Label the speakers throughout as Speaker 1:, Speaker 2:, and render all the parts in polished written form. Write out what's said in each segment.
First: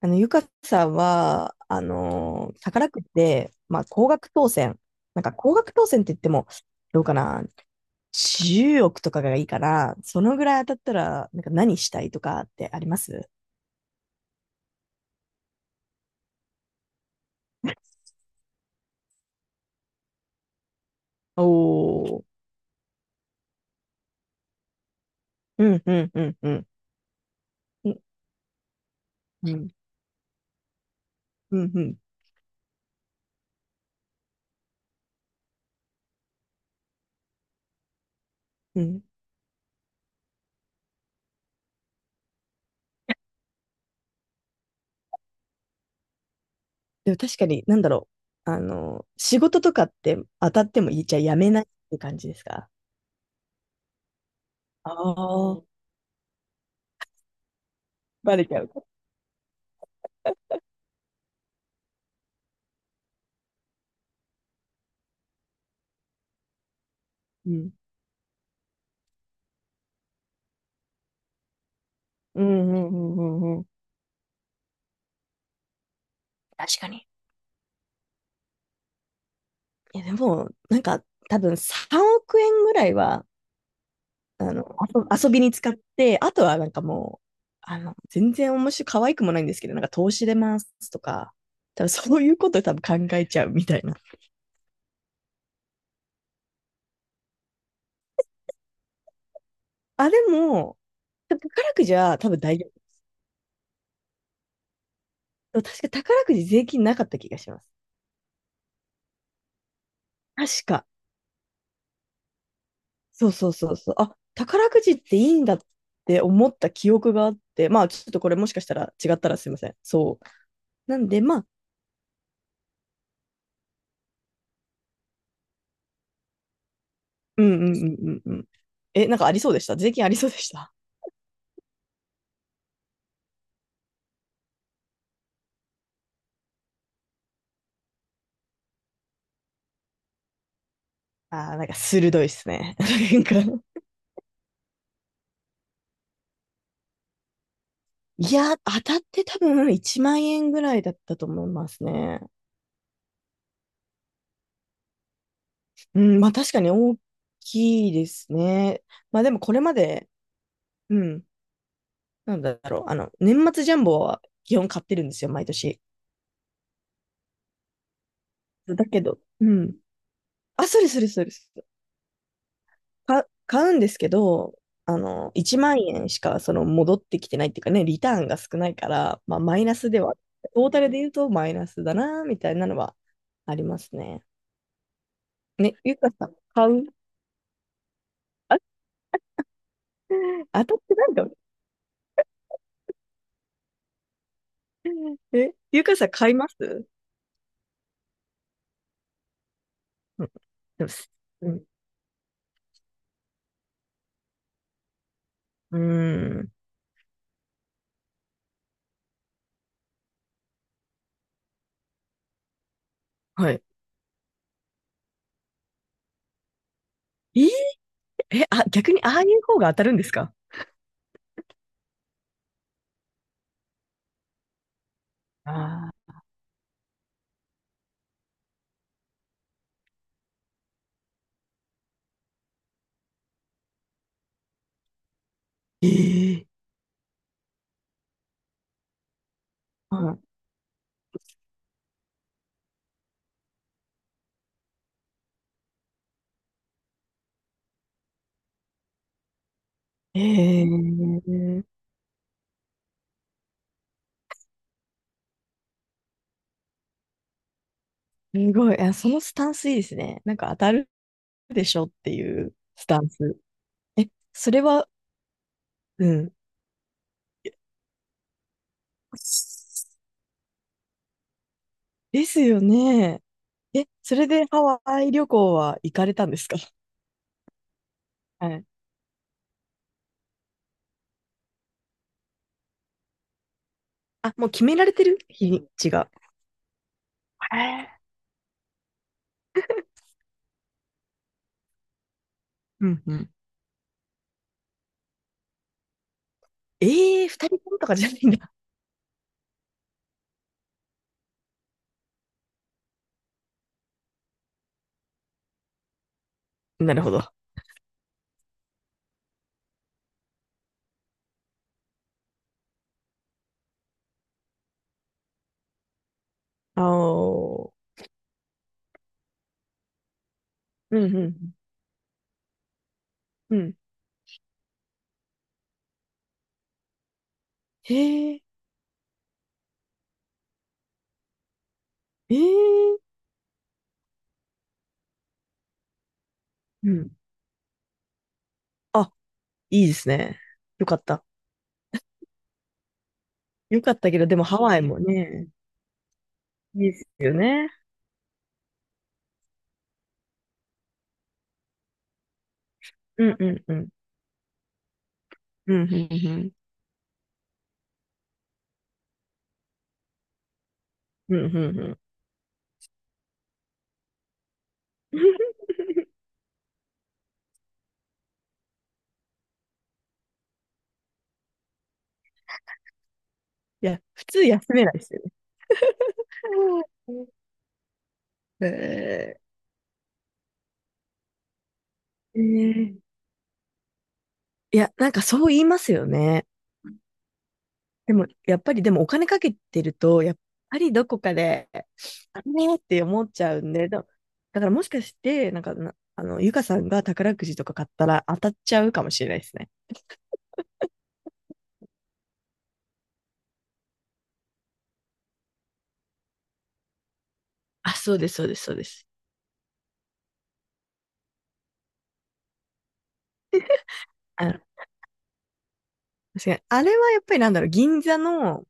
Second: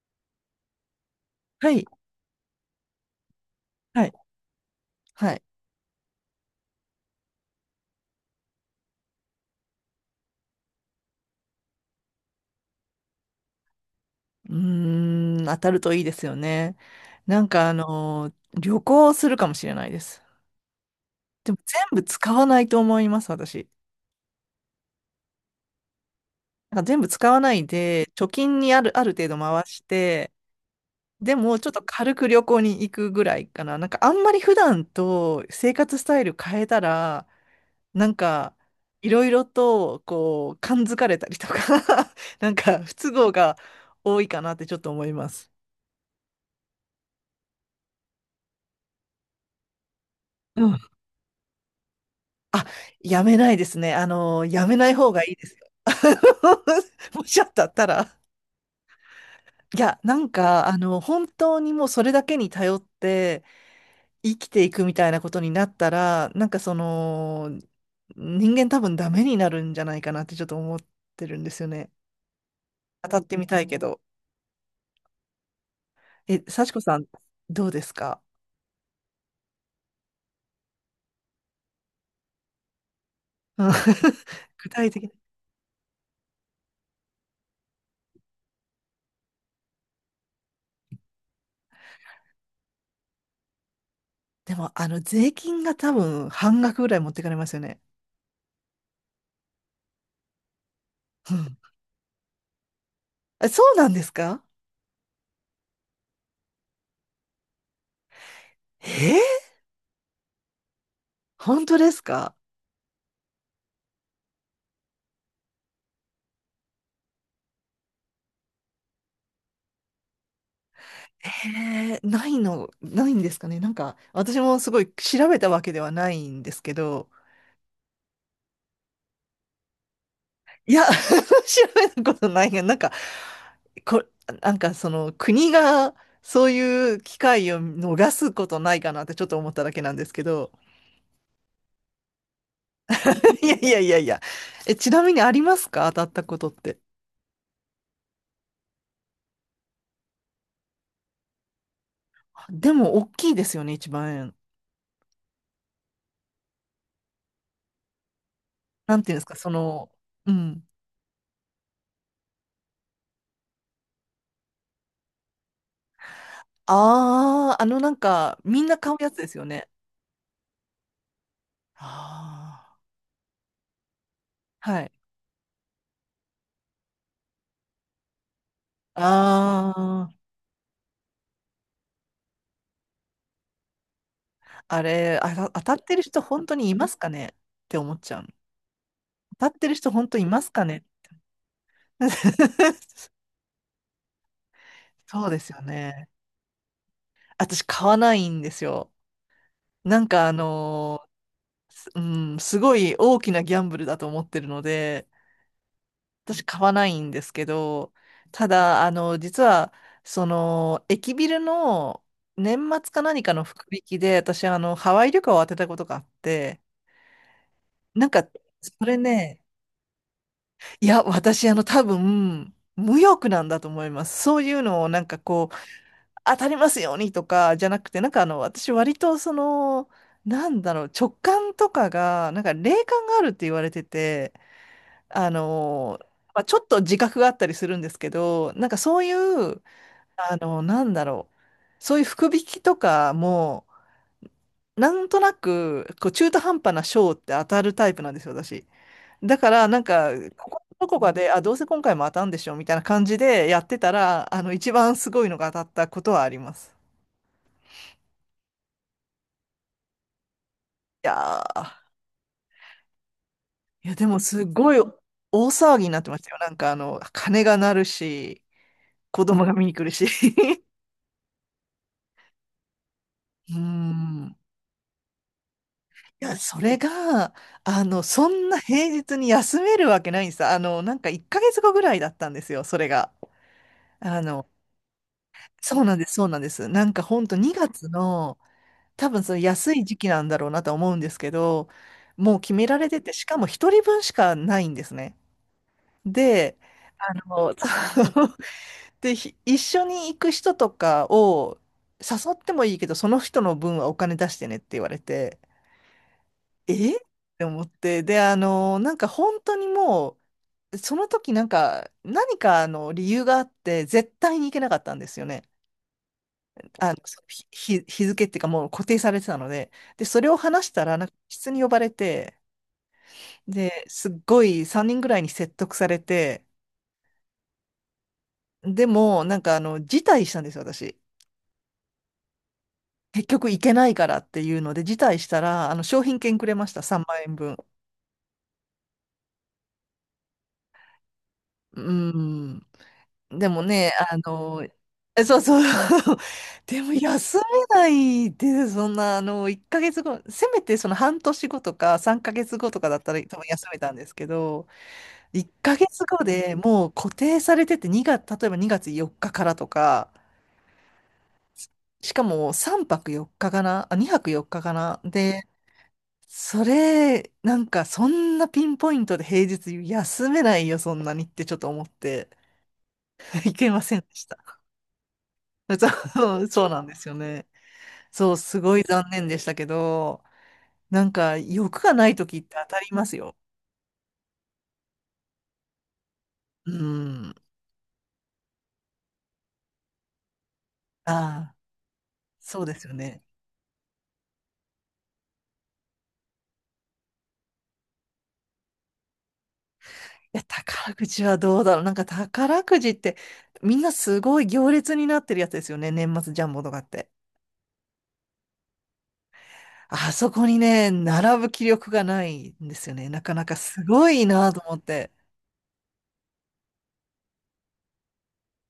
Speaker 1: ゆかさんは、
Speaker 2: はい、
Speaker 1: 宝くじで、まあ、
Speaker 2: は
Speaker 1: 高
Speaker 2: い、
Speaker 1: 額当選。なん
Speaker 2: は
Speaker 1: か、
Speaker 2: い。
Speaker 1: 高額当選って言っても、どうかな、10億とかがいいから、そのぐらい当たったら、なんか何したいとかってあります？
Speaker 2: うーん、当たるといいですよね。なんか旅行するかもしれないです。でも全部
Speaker 1: おー。
Speaker 2: 使わないと思います、私。
Speaker 1: うん、うん、うん、うん。
Speaker 2: なんか全部使わない
Speaker 1: うん、
Speaker 2: で、貯金にある程度
Speaker 1: う
Speaker 2: 回
Speaker 1: ん、
Speaker 2: して、で
Speaker 1: う
Speaker 2: もちょ
Speaker 1: ん、
Speaker 2: っ
Speaker 1: う
Speaker 2: と
Speaker 1: ん。
Speaker 2: 軽く旅行に行くぐらいかな。なんかあんまり普段と生活スタイル変えたら、なんか
Speaker 1: うん。
Speaker 2: いろいろとこう、感づかれたりとか なんか不都合が多いかなってちょっと思います。
Speaker 1: でも確かに、なんだろう。あの仕事とかって当た
Speaker 2: う
Speaker 1: っ
Speaker 2: ん、
Speaker 1: てもいいじゃあやめないって感じです
Speaker 2: あ、
Speaker 1: か？
Speaker 2: やめないですね。あの、やめな
Speaker 1: あ
Speaker 2: い方がいいで
Speaker 1: あ
Speaker 2: す
Speaker 1: ー、
Speaker 2: よ。もしあったったら。
Speaker 1: バレちゃうか。
Speaker 2: いや、なんか、あの、本当にもうそれだけに頼って生きていくみたいなことになったら、
Speaker 1: うん。
Speaker 2: 人間多分ダメになるんじゃないかなってちょっと思ってるんですよね。
Speaker 1: うん、うん、
Speaker 2: 当た
Speaker 1: う
Speaker 2: って
Speaker 1: ん、
Speaker 2: み
Speaker 1: う
Speaker 2: た
Speaker 1: ん。う
Speaker 2: い
Speaker 1: ん。
Speaker 2: けど。え、幸
Speaker 1: 確
Speaker 2: 子
Speaker 1: か
Speaker 2: さん、
Speaker 1: に。
Speaker 2: どうですか？
Speaker 1: いや、でも、なんか、多分3億円ぐらいは、
Speaker 2: うん。
Speaker 1: あ の、
Speaker 2: 具体的に。
Speaker 1: 遊遊びに使って、あとはなんかもう、全然面白い、可愛くもないんですけど、なんか投資でますとか、多分そういうこと考えちゃうみたいな。
Speaker 2: でも、あの、税金が多分半額ぐらい持ってかれますよね。
Speaker 1: あ、でも、
Speaker 2: うん。
Speaker 1: 宝くじは多分大丈
Speaker 2: え、そうなんですか？
Speaker 1: 夫。確か宝くじ税金なかった気がします。
Speaker 2: えー、
Speaker 1: 確か。
Speaker 2: 本当ですか？
Speaker 1: そうそうそうそう。あ、宝くじっていいんだって思った記憶があって、まあちょっとこれもしかしたら違ったらすいません。そう。なんで、まあ、
Speaker 2: えー、ないの、ないんですかね。なんか、私もすごい調べたわけではないんですけど、
Speaker 1: うんうんうんうんうん。え、なんかありそうでした？税金ありそうでし
Speaker 2: い
Speaker 1: た？
Speaker 2: や、調べたことないが、なんか、こ、なんかその国がそういう機会を逃すことないかなってちょっと思っただけなんですけど、
Speaker 1: あ、 あー、なんか鋭いっすね。なんか、
Speaker 2: いやいやいやいや、え、ちなみにありますか？当たったことって。
Speaker 1: いや、当たって多分1万円ぐらいだったと思いますね。
Speaker 2: でも、大きいですよね、一万円。
Speaker 1: うん、まあ確かに大きいですね。
Speaker 2: なんていうんで
Speaker 1: まあ
Speaker 2: す
Speaker 1: で
Speaker 2: か、
Speaker 1: も
Speaker 2: そ
Speaker 1: これま
Speaker 2: の、
Speaker 1: で、
Speaker 2: うん。
Speaker 1: うん、なんだろう、年末ジャンボは基本買ってるんですよ、毎年。
Speaker 2: ああ、あのなんか、みんな
Speaker 1: だ
Speaker 2: 買う
Speaker 1: け
Speaker 2: やつ
Speaker 1: ど、
Speaker 2: ですよ
Speaker 1: う
Speaker 2: ね。
Speaker 1: ん。あ、それそれそれ。
Speaker 2: ああ。
Speaker 1: 買うんですけど、
Speaker 2: はい。
Speaker 1: 1万円しかその戻ってきてないっていうかね、リターンが少ないから、まあ、マイナスで
Speaker 2: あ
Speaker 1: は、
Speaker 2: あ、
Speaker 1: トータルで言うとマイナスだな、みたいなのはありますね。
Speaker 2: あれ、あた、当た
Speaker 1: ね、
Speaker 2: って
Speaker 1: ゆ
Speaker 2: る
Speaker 1: か
Speaker 2: 人
Speaker 1: さん、
Speaker 2: 本当に
Speaker 1: 買
Speaker 2: い
Speaker 1: う？
Speaker 2: ますかねって思っちゃうの。
Speaker 1: あ、
Speaker 2: 当たってる人本当にいますか
Speaker 1: 当たっ
Speaker 2: ね？
Speaker 1: てないんだ。
Speaker 2: そうです
Speaker 1: え、
Speaker 2: よ
Speaker 1: ゆかさ
Speaker 2: ね。
Speaker 1: ん、買います？
Speaker 2: 私買わないんですよ。なん
Speaker 1: う
Speaker 2: か
Speaker 1: ん。
Speaker 2: あ
Speaker 1: でも、
Speaker 2: の
Speaker 1: す、うん。
Speaker 2: ー、すうん、すごい大きなギャンブルだと思ってるので、
Speaker 1: うー
Speaker 2: 私
Speaker 1: ん。
Speaker 2: 買わないんですけど、ただ、あの、実は、その、駅ビルの年末か何かの
Speaker 1: はい。
Speaker 2: 福引きで、私、あの、ハワイ旅行を当てたことがあって、
Speaker 1: えー。
Speaker 2: なんか、
Speaker 1: え、あ、
Speaker 2: そ
Speaker 1: 逆
Speaker 2: れ
Speaker 1: にああい
Speaker 2: ね、
Speaker 1: う方が当たるんですか？
Speaker 2: いや、私、あの、多分、無欲なんだと思います。そういうのを、なんかこう、
Speaker 1: ああ
Speaker 2: 当たりますようにとか、じゃなくて、なんかあの、私、割と、その、なんだろう、直感とかが、なんか霊感があるって言われてて、あ
Speaker 1: ー。
Speaker 2: の、
Speaker 1: え
Speaker 2: まあ、
Speaker 1: え。
Speaker 2: ちょっと自覚があったりするんですけど、なんかそういう、
Speaker 1: は
Speaker 2: あの、なんだろう、そういう福引きとかも、なんとなく、こう中途半端な賞って当たるタイプなんですよ、私。だから、なんか、
Speaker 1: い。
Speaker 2: ここ
Speaker 1: え
Speaker 2: どこかで、あ、どうせ
Speaker 1: え。
Speaker 2: 今回も当たんでしょ、みたいな感じでやってたら、あの、一番すごいのが当たったことはあります。
Speaker 1: すごい。あ、そのスタンスいいですね。なんか当たる
Speaker 2: いや
Speaker 1: でしょ
Speaker 2: ー、
Speaker 1: っていうスタンス。
Speaker 2: いや、で
Speaker 1: え、
Speaker 2: もす
Speaker 1: それ
Speaker 2: ごい
Speaker 1: は、
Speaker 2: 大騒ぎになっ
Speaker 1: う
Speaker 2: てました
Speaker 1: ん。
Speaker 2: よ。なんか、あの、鐘が鳴るし、子供が見に来るし。
Speaker 1: ですよね。
Speaker 2: うー
Speaker 1: え、それ
Speaker 2: ん。
Speaker 1: でハワイ旅行は行かれ
Speaker 2: い
Speaker 1: たん
Speaker 2: や、
Speaker 1: ですか？
Speaker 2: それが、あの、そん
Speaker 1: は
Speaker 2: な
Speaker 1: い。
Speaker 2: 平日に休めるわけないんです。あの、なんか1ヶ月後ぐらいだったんですよ、それが。あ
Speaker 1: あ、も
Speaker 2: の、
Speaker 1: う決められてる日にちが。
Speaker 2: そうなんです。なんか本当
Speaker 1: へ
Speaker 2: 2月
Speaker 1: え。
Speaker 2: の、多分その安い時期なんだろうなとは思うんですけど、もう決めら
Speaker 1: う
Speaker 2: れて
Speaker 1: ん
Speaker 2: て、
Speaker 1: う
Speaker 2: し
Speaker 1: ん。
Speaker 2: かも一人分しかないんですね。で、あ
Speaker 1: ええ、二
Speaker 2: の、
Speaker 1: 人ともとかじゃな
Speaker 2: そ
Speaker 1: いん
Speaker 2: う。
Speaker 1: だ。
Speaker 2: で、一緒に行く人とかを誘ってもいいけど、その人の分はお金出してねって言われて、
Speaker 1: な
Speaker 2: えっ
Speaker 1: るほど。あ。
Speaker 2: て思って、で、あの、なんか本当にもう、その時なんか、何かあの理由があって、絶対に行けなかったんですよね。あの、その日、日付っていうかもう固定されてたので、で、それを話したら、
Speaker 1: うん
Speaker 2: なん
Speaker 1: う
Speaker 2: か
Speaker 1: んう
Speaker 2: 室
Speaker 1: ん。
Speaker 2: に呼ばれて、
Speaker 1: うん。
Speaker 2: で、すっごい3人ぐらいに説得されて、
Speaker 1: へえ、
Speaker 2: でも、なんかあの、辞退したんですよ、私。
Speaker 1: ええ。
Speaker 2: 結局行けないからっていうので、辞退したら、あの、商品券くれました、
Speaker 1: う
Speaker 2: 3
Speaker 1: ん。
Speaker 2: 万円分。
Speaker 1: あ、いいですね。よかった。
Speaker 2: うん。でも
Speaker 1: よ
Speaker 2: ね、
Speaker 1: かった
Speaker 2: あ
Speaker 1: けど、でもハ
Speaker 2: の、
Speaker 1: ワイも
Speaker 2: え、
Speaker 1: ね、い
Speaker 2: でも
Speaker 1: いですよ
Speaker 2: 休め
Speaker 1: ね。
Speaker 2: ないで、そんな、あの、1ヶ月後、せめてその半年後とか3ヶ月後とかだったら
Speaker 1: う
Speaker 2: 多
Speaker 1: ん
Speaker 2: 分
Speaker 1: うん
Speaker 2: 休
Speaker 1: う
Speaker 2: め
Speaker 1: ん。
Speaker 2: たんですけど、1
Speaker 1: う
Speaker 2: ヶ
Speaker 1: んうんう
Speaker 2: 月後
Speaker 1: ん。
Speaker 2: でもう固定されてて2月、例えば2月4日かからとか、
Speaker 1: うんうんうん。
Speaker 2: しかも3泊4日かかな、あ、2泊4日かかな。で、
Speaker 1: い
Speaker 2: それ、なんかそんなピンポイントで平日休めないよ、そんなにってちょっと思って、いけません
Speaker 1: や、
Speaker 2: でし
Speaker 1: 普通
Speaker 2: た。
Speaker 1: 休めないですよね。
Speaker 2: そうなんですよ ね。そう、すごい残念
Speaker 1: え
Speaker 2: でしたけど、なんか欲がない時
Speaker 1: ー。
Speaker 2: っ
Speaker 1: え
Speaker 2: て当たります
Speaker 1: ー、
Speaker 2: よ。
Speaker 1: いや、なんかそう言いますよね。
Speaker 2: うん。
Speaker 1: でも、やっぱり、でもお金かけてると、やっぱりど
Speaker 2: あ
Speaker 1: こか
Speaker 2: あ、
Speaker 1: で、あれ
Speaker 2: そうで
Speaker 1: ねっ
Speaker 2: すよ
Speaker 1: て
Speaker 2: ね。
Speaker 1: 思っちゃうんで、だからもしかして、なんかな、ゆかさんが宝くじとか買ったら当たっちゃうかもしれないですね。
Speaker 2: いや、宝くじはどうだろう。なんか宝くじって、みんなすごい行列になってるやつですよね。年末ジャンボとかって。
Speaker 1: あ、そうです、そうです、そうです。
Speaker 2: あそこにね、並ぶ気力がないんですよね。なかなかすごい
Speaker 1: あ
Speaker 2: な
Speaker 1: の、
Speaker 2: と思って。
Speaker 1: 確かに。あれはやっぱりなんだろう、銀座の、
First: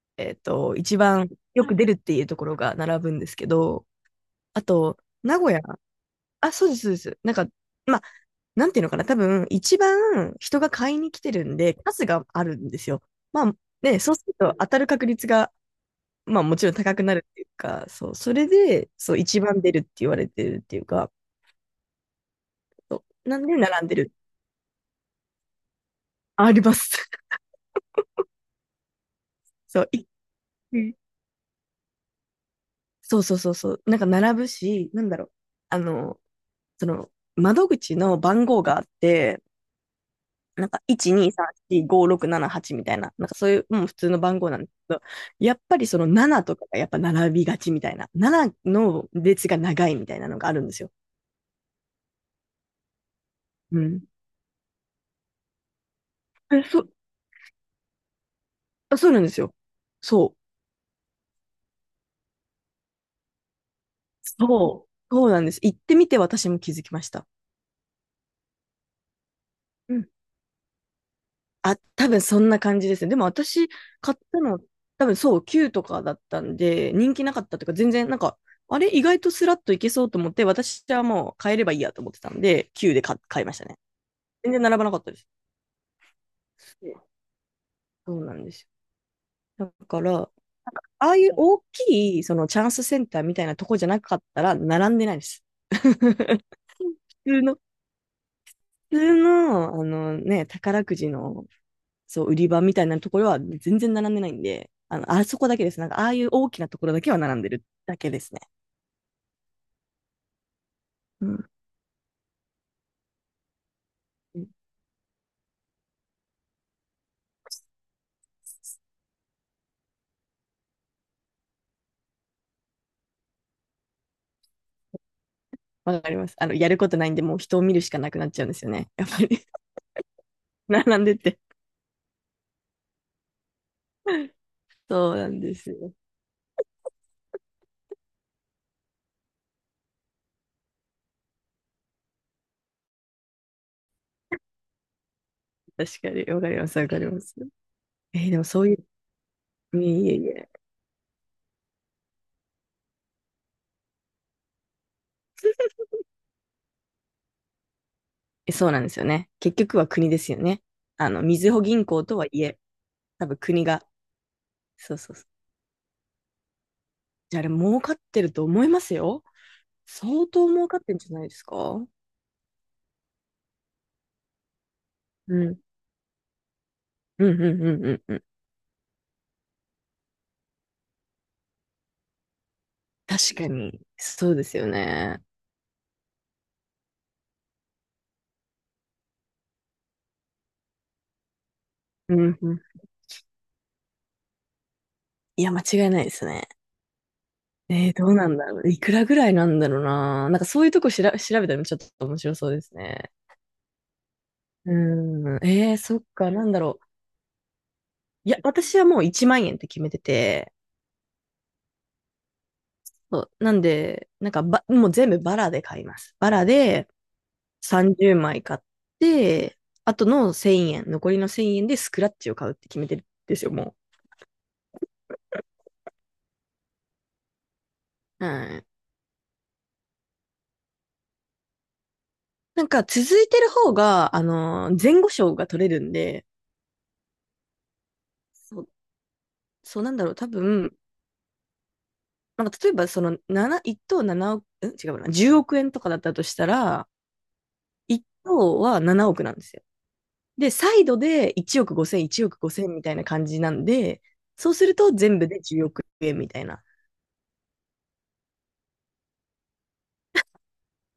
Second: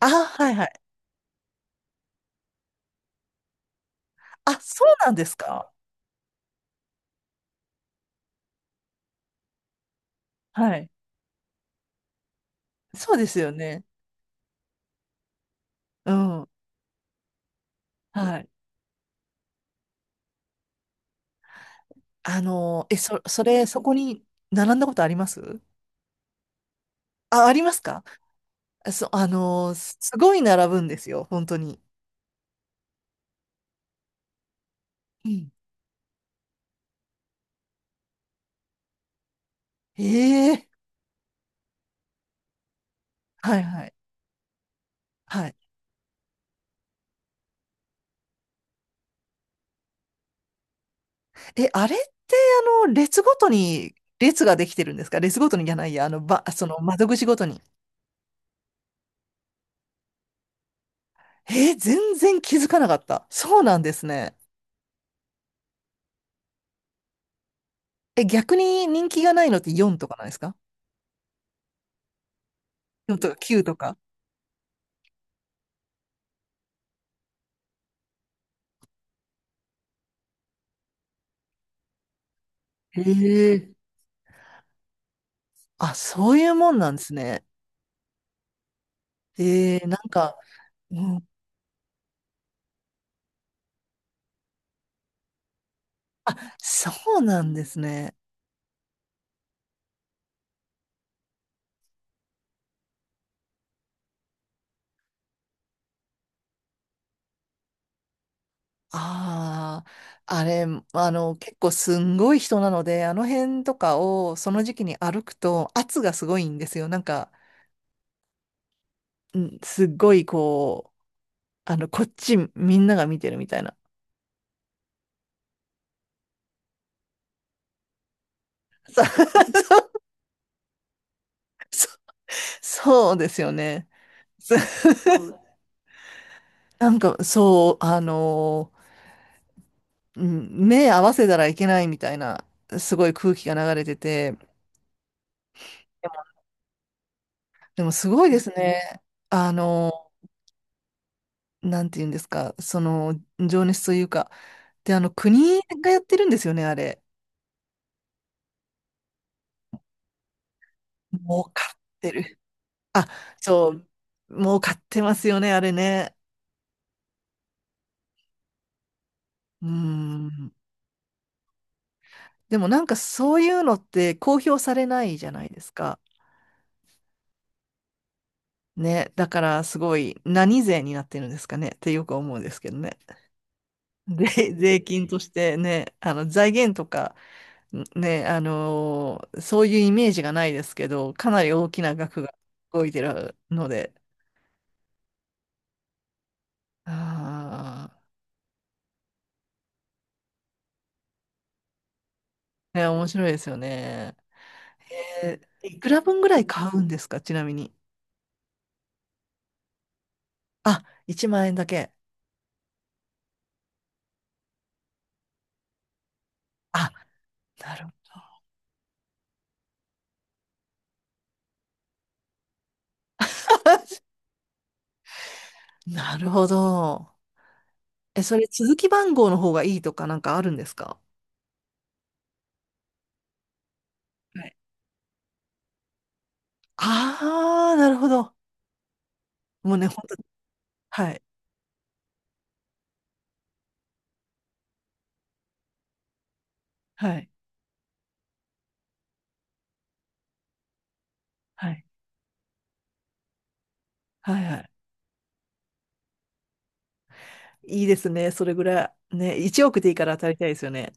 Speaker 2: あ、
Speaker 1: えっ
Speaker 2: はいは
Speaker 1: と、
Speaker 2: い。
Speaker 1: 一番よく出るっていうところが並ぶんですけど、
Speaker 2: あ、
Speaker 1: あ
Speaker 2: そう
Speaker 1: と、
Speaker 2: なんです
Speaker 1: 名古屋。
Speaker 2: か。
Speaker 1: あ、そうです、そうです。なんか、まあ、なんていうのかな、多分、一番人が
Speaker 2: はい。
Speaker 1: 買いに来てるんで、数があるんですよ。
Speaker 2: そうです
Speaker 1: ま
Speaker 2: よ
Speaker 1: あ、
Speaker 2: ね。
Speaker 1: ね、そうすると当たる確率が、
Speaker 2: う
Speaker 1: まあ、
Speaker 2: ん。
Speaker 1: もちろん高くなるっていうか、そう、そ
Speaker 2: は
Speaker 1: れ
Speaker 2: い。
Speaker 1: で、そう、一番出るって言われてるっていうか、
Speaker 2: あの、
Speaker 1: そうな
Speaker 2: そ
Speaker 1: んで
Speaker 2: れ、そ
Speaker 1: 並ん
Speaker 2: こ
Speaker 1: でる。
Speaker 2: に並んだことあります？
Speaker 1: あります。
Speaker 2: あ、ありますか？あの、
Speaker 1: そう、い、
Speaker 2: すごい並
Speaker 1: う
Speaker 2: ぶん
Speaker 1: ん、
Speaker 2: ですよ。本当に。
Speaker 1: そうそうそうそう、なんか並ぶし、なんだろ
Speaker 2: う
Speaker 1: う、
Speaker 2: ん。
Speaker 1: あの、その、窓口の番号があって、
Speaker 2: え
Speaker 1: な
Speaker 2: え、
Speaker 1: んか、1、2、3、4、5、6、7、8みたいな、なんかそう
Speaker 2: は
Speaker 1: い
Speaker 2: い
Speaker 1: う、う
Speaker 2: は
Speaker 1: ん、
Speaker 2: い。
Speaker 1: 普通の番号なんですけど、
Speaker 2: はい。
Speaker 1: やっぱりその7とかがやっぱ並びがちみたいな、7の列が長いみたいなのがあるんですよ。
Speaker 2: え、あれって、あの、列ごと
Speaker 1: う
Speaker 2: に
Speaker 1: ん。
Speaker 2: 列ができてるんですか？列ごとにじゃないや、あの、
Speaker 1: え、
Speaker 2: その
Speaker 1: そ、
Speaker 2: 窓口ごとに。
Speaker 1: あ、そうなんですよ。そう。
Speaker 2: えー、全然気づかなかった。そうなんですね。
Speaker 1: そう。そうなんです。行ってみて私も気づきました。
Speaker 2: え、逆に人気がないのって
Speaker 1: う
Speaker 2: 4と
Speaker 1: ん。
Speaker 2: かなんですか
Speaker 1: あ、多分そんな感じですね。で
Speaker 2: ?4
Speaker 1: も
Speaker 2: とか9
Speaker 1: 私
Speaker 2: とか。
Speaker 1: 買ったの、多分そう、9とかだったんで、人気なかったというか、全然なんか、あれ意外とスラッといけそうと思って、私はもう買えればいいやと思ってたんで、9
Speaker 2: へ
Speaker 1: で買いました
Speaker 2: え。
Speaker 1: ね。全然並ばなかったです。
Speaker 2: あ、そういうもんなんですね。
Speaker 1: そうなんですよ。
Speaker 2: えー
Speaker 1: だ
Speaker 2: な
Speaker 1: か
Speaker 2: ん
Speaker 1: ら、
Speaker 2: か、う
Speaker 1: ああい
Speaker 2: ん。
Speaker 1: う大きい、そのチャンスセンターみたいなとこじゃなかったら、並んでないです。
Speaker 2: あ、
Speaker 1: 普
Speaker 2: そうな
Speaker 1: 通
Speaker 2: ん
Speaker 1: の、
Speaker 2: ですね。
Speaker 1: 普通の、あのね、宝くじの、そう、売り場みたいなところは全然並んでないんで、あの、あそこだけです。なんか、ああいう大きなところだけは並んでるだけですね。
Speaker 2: ああ、あれ、あ
Speaker 1: う
Speaker 2: の、
Speaker 1: ん。
Speaker 2: 結構すんごい人なので、あの辺とかをその時期に歩くと圧がすごいんですよ。なんか、うんすっごいこう、あの、こっちみんなが見てるみたいな。
Speaker 1: わかります。あの、やることないんで、もう人を見るしかなくなっちゃうんですよね。
Speaker 2: そう。
Speaker 1: やっぱり。 並んでて。
Speaker 2: そうですよね。そう、
Speaker 1: そうなんですよ。
Speaker 2: なんか、そう、あの、うん、目合わせたらいけないみたいな、すごい空気が流れてて、
Speaker 1: 確かに。わかります。わかります。
Speaker 2: でもす
Speaker 1: え
Speaker 2: ご
Speaker 1: ー、
Speaker 2: い
Speaker 1: で
Speaker 2: で
Speaker 1: も
Speaker 2: す
Speaker 1: そういう、
Speaker 2: ね。あ
Speaker 1: いえ
Speaker 2: の、
Speaker 1: いえいえ。
Speaker 2: なんて言うんですか、その、情熱というか、で、あの、国がやっ てるんですよね、あれ。
Speaker 1: そうなんですよね。結局は国ですよね。あの、み
Speaker 2: 儲
Speaker 1: ずほ
Speaker 2: かっ
Speaker 1: 銀行
Speaker 2: て
Speaker 1: とは
Speaker 2: る。
Speaker 1: いえ、
Speaker 2: あ、
Speaker 1: 多分国
Speaker 2: そ
Speaker 1: が。
Speaker 2: う、儲かっ
Speaker 1: そう
Speaker 2: て
Speaker 1: そ
Speaker 2: ま
Speaker 1: うそ
Speaker 2: す
Speaker 1: う。
Speaker 2: よね、あれね。
Speaker 1: じゃああれ、儲かってると思いますよ。
Speaker 2: うー
Speaker 1: 相当
Speaker 2: ん。
Speaker 1: 儲かってんじゃないですか？うん。
Speaker 2: でもなんかそういうのって公表されないじゃ
Speaker 1: う
Speaker 2: ない
Speaker 1: ん
Speaker 2: ですか。
Speaker 1: うんうんうんうん。
Speaker 2: ね。だからすごい何税になってるんですかねってよく思うんですけどね。
Speaker 1: 確かに。
Speaker 2: で、
Speaker 1: そうで すよ
Speaker 2: 税金と
Speaker 1: ね。
Speaker 2: してね、あの財源とか、ね、あのー、そういうイメージがないですけど、かなり大きな
Speaker 1: う
Speaker 2: 額が
Speaker 1: んうん。
Speaker 2: 動いてるので、
Speaker 1: いや、間違いないですね。
Speaker 2: あ
Speaker 1: えー、どうなんだろう。いくらぐらいなんだろうな。なんかそういうとこしら調べたらちょっと面白そうです
Speaker 2: あ、ね、面
Speaker 1: ね。
Speaker 2: 白いですよね。
Speaker 1: う
Speaker 2: え
Speaker 1: ん。
Speaker 2: ー、
Speaker 1: えー、
Speaker 2: いく
Speaker 1: そ
Speaker 2: ら
Speaker 1: っ
Speaker 2: 分ぐ
Speaker 1: か、
Speaker 2: ら
Speaker 1: な
Speaker 2: い
Speaker 1: んだ
Speaker 2: 買
Speaker 1: ろ
Speaker 2: うん
Speaker 1: う。
Speaker 2: ですか？ちなみに。
Speaker 1: いや、私はもう1万円って決めてて、
Speaker 2: あ、1万円だけ。
Speaker 1: そうなんで、なんかば、もう全部バラで買います。バラで
Speaker 2: あ、なる、
Speaker 1: 30枚買って、あとの1000円、残りの1000円でスクラッチを買うって決めてるんですよ、も
Speaker 2: なるほど。え、
Speaker 1: う。う
Speaker 2: それ
Speaker 1: ん。
Speaker 2: 続き番号の方がいいとか、なんかあるんですか？
Speaker 1: なんか続いてる方が、あ
Speaker 2: はい。
Speaker 1: のー前後賞が取れるんで、
Speaker 2: ああー、なるほど。
Speaker 1: そう、
Speaker 2: もう
Speaker 1: そう
Speaker 2: ね、
Speaker 1: なん
Speaker 2: 本
Speaker 1: だろう、
Speaker 2: 当
Speaker 1: 多分、
Speaker 2: はい、
Speaker 1: なんか例えばその7、1等7億、ん違うな、10億円とかだったとしたら、
Speaker 2: はい、
Speaker 1: 1等は7億なんですよ。で、サイドで
Speaker 2: はい、
Speaker 1: 1億5千みたいな感じなんで、そうす
Speaker 2: は
Speaker 1: ると全部で10億円みたいな。
Speaker 2: い。いいですね。それぐらい。ね、1億でいいから当たりたいですよね。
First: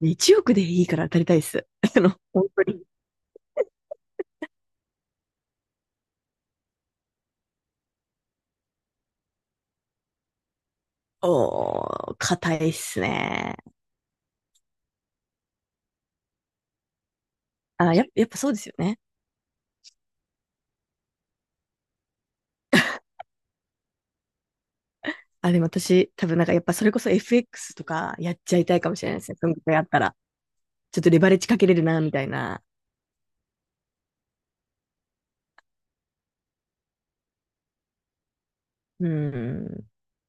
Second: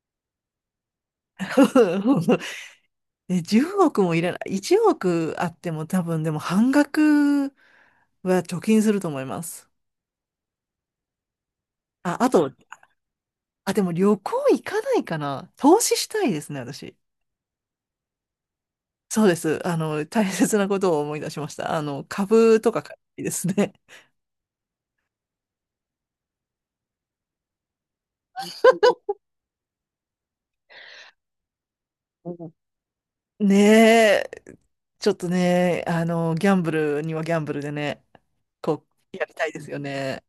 Speaker 1: で1億でいいから当たりたいっす。あの、本当に。
Speaker 2: ね、10億もいらない。1億あっても多分でも半額は貯金すると思います。
Speaker 1: おー、
Speaker 2: あ、あと、
Speaker 1: 硬いっすね。
Speaker 2: あ、でも旅行行かないかな。投資したいですね、私。
Speaker 1: あ、や、やっぱそうですよね。
Speaker 2: そうです。あの、大切なことを思い出しました。あの、株とか買いたいですね。
Speaker 1: あ、でも私、多分なんかやっぱそれこそ FX とかやっちゃいたいかもしれないですね。そのぐあったら。ちょっとレバレッジかけれるな、みたいな。
Speaker 2: ねえ、ちょっとね、あの、ギャンブルにはギャンブルでね、こ
Speaker 1: う
Speaker 2: やりたいですよ
Speaker 1: ん。
Speaker 2: ね。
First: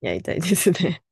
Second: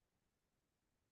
Speaker 1: やりたいですね。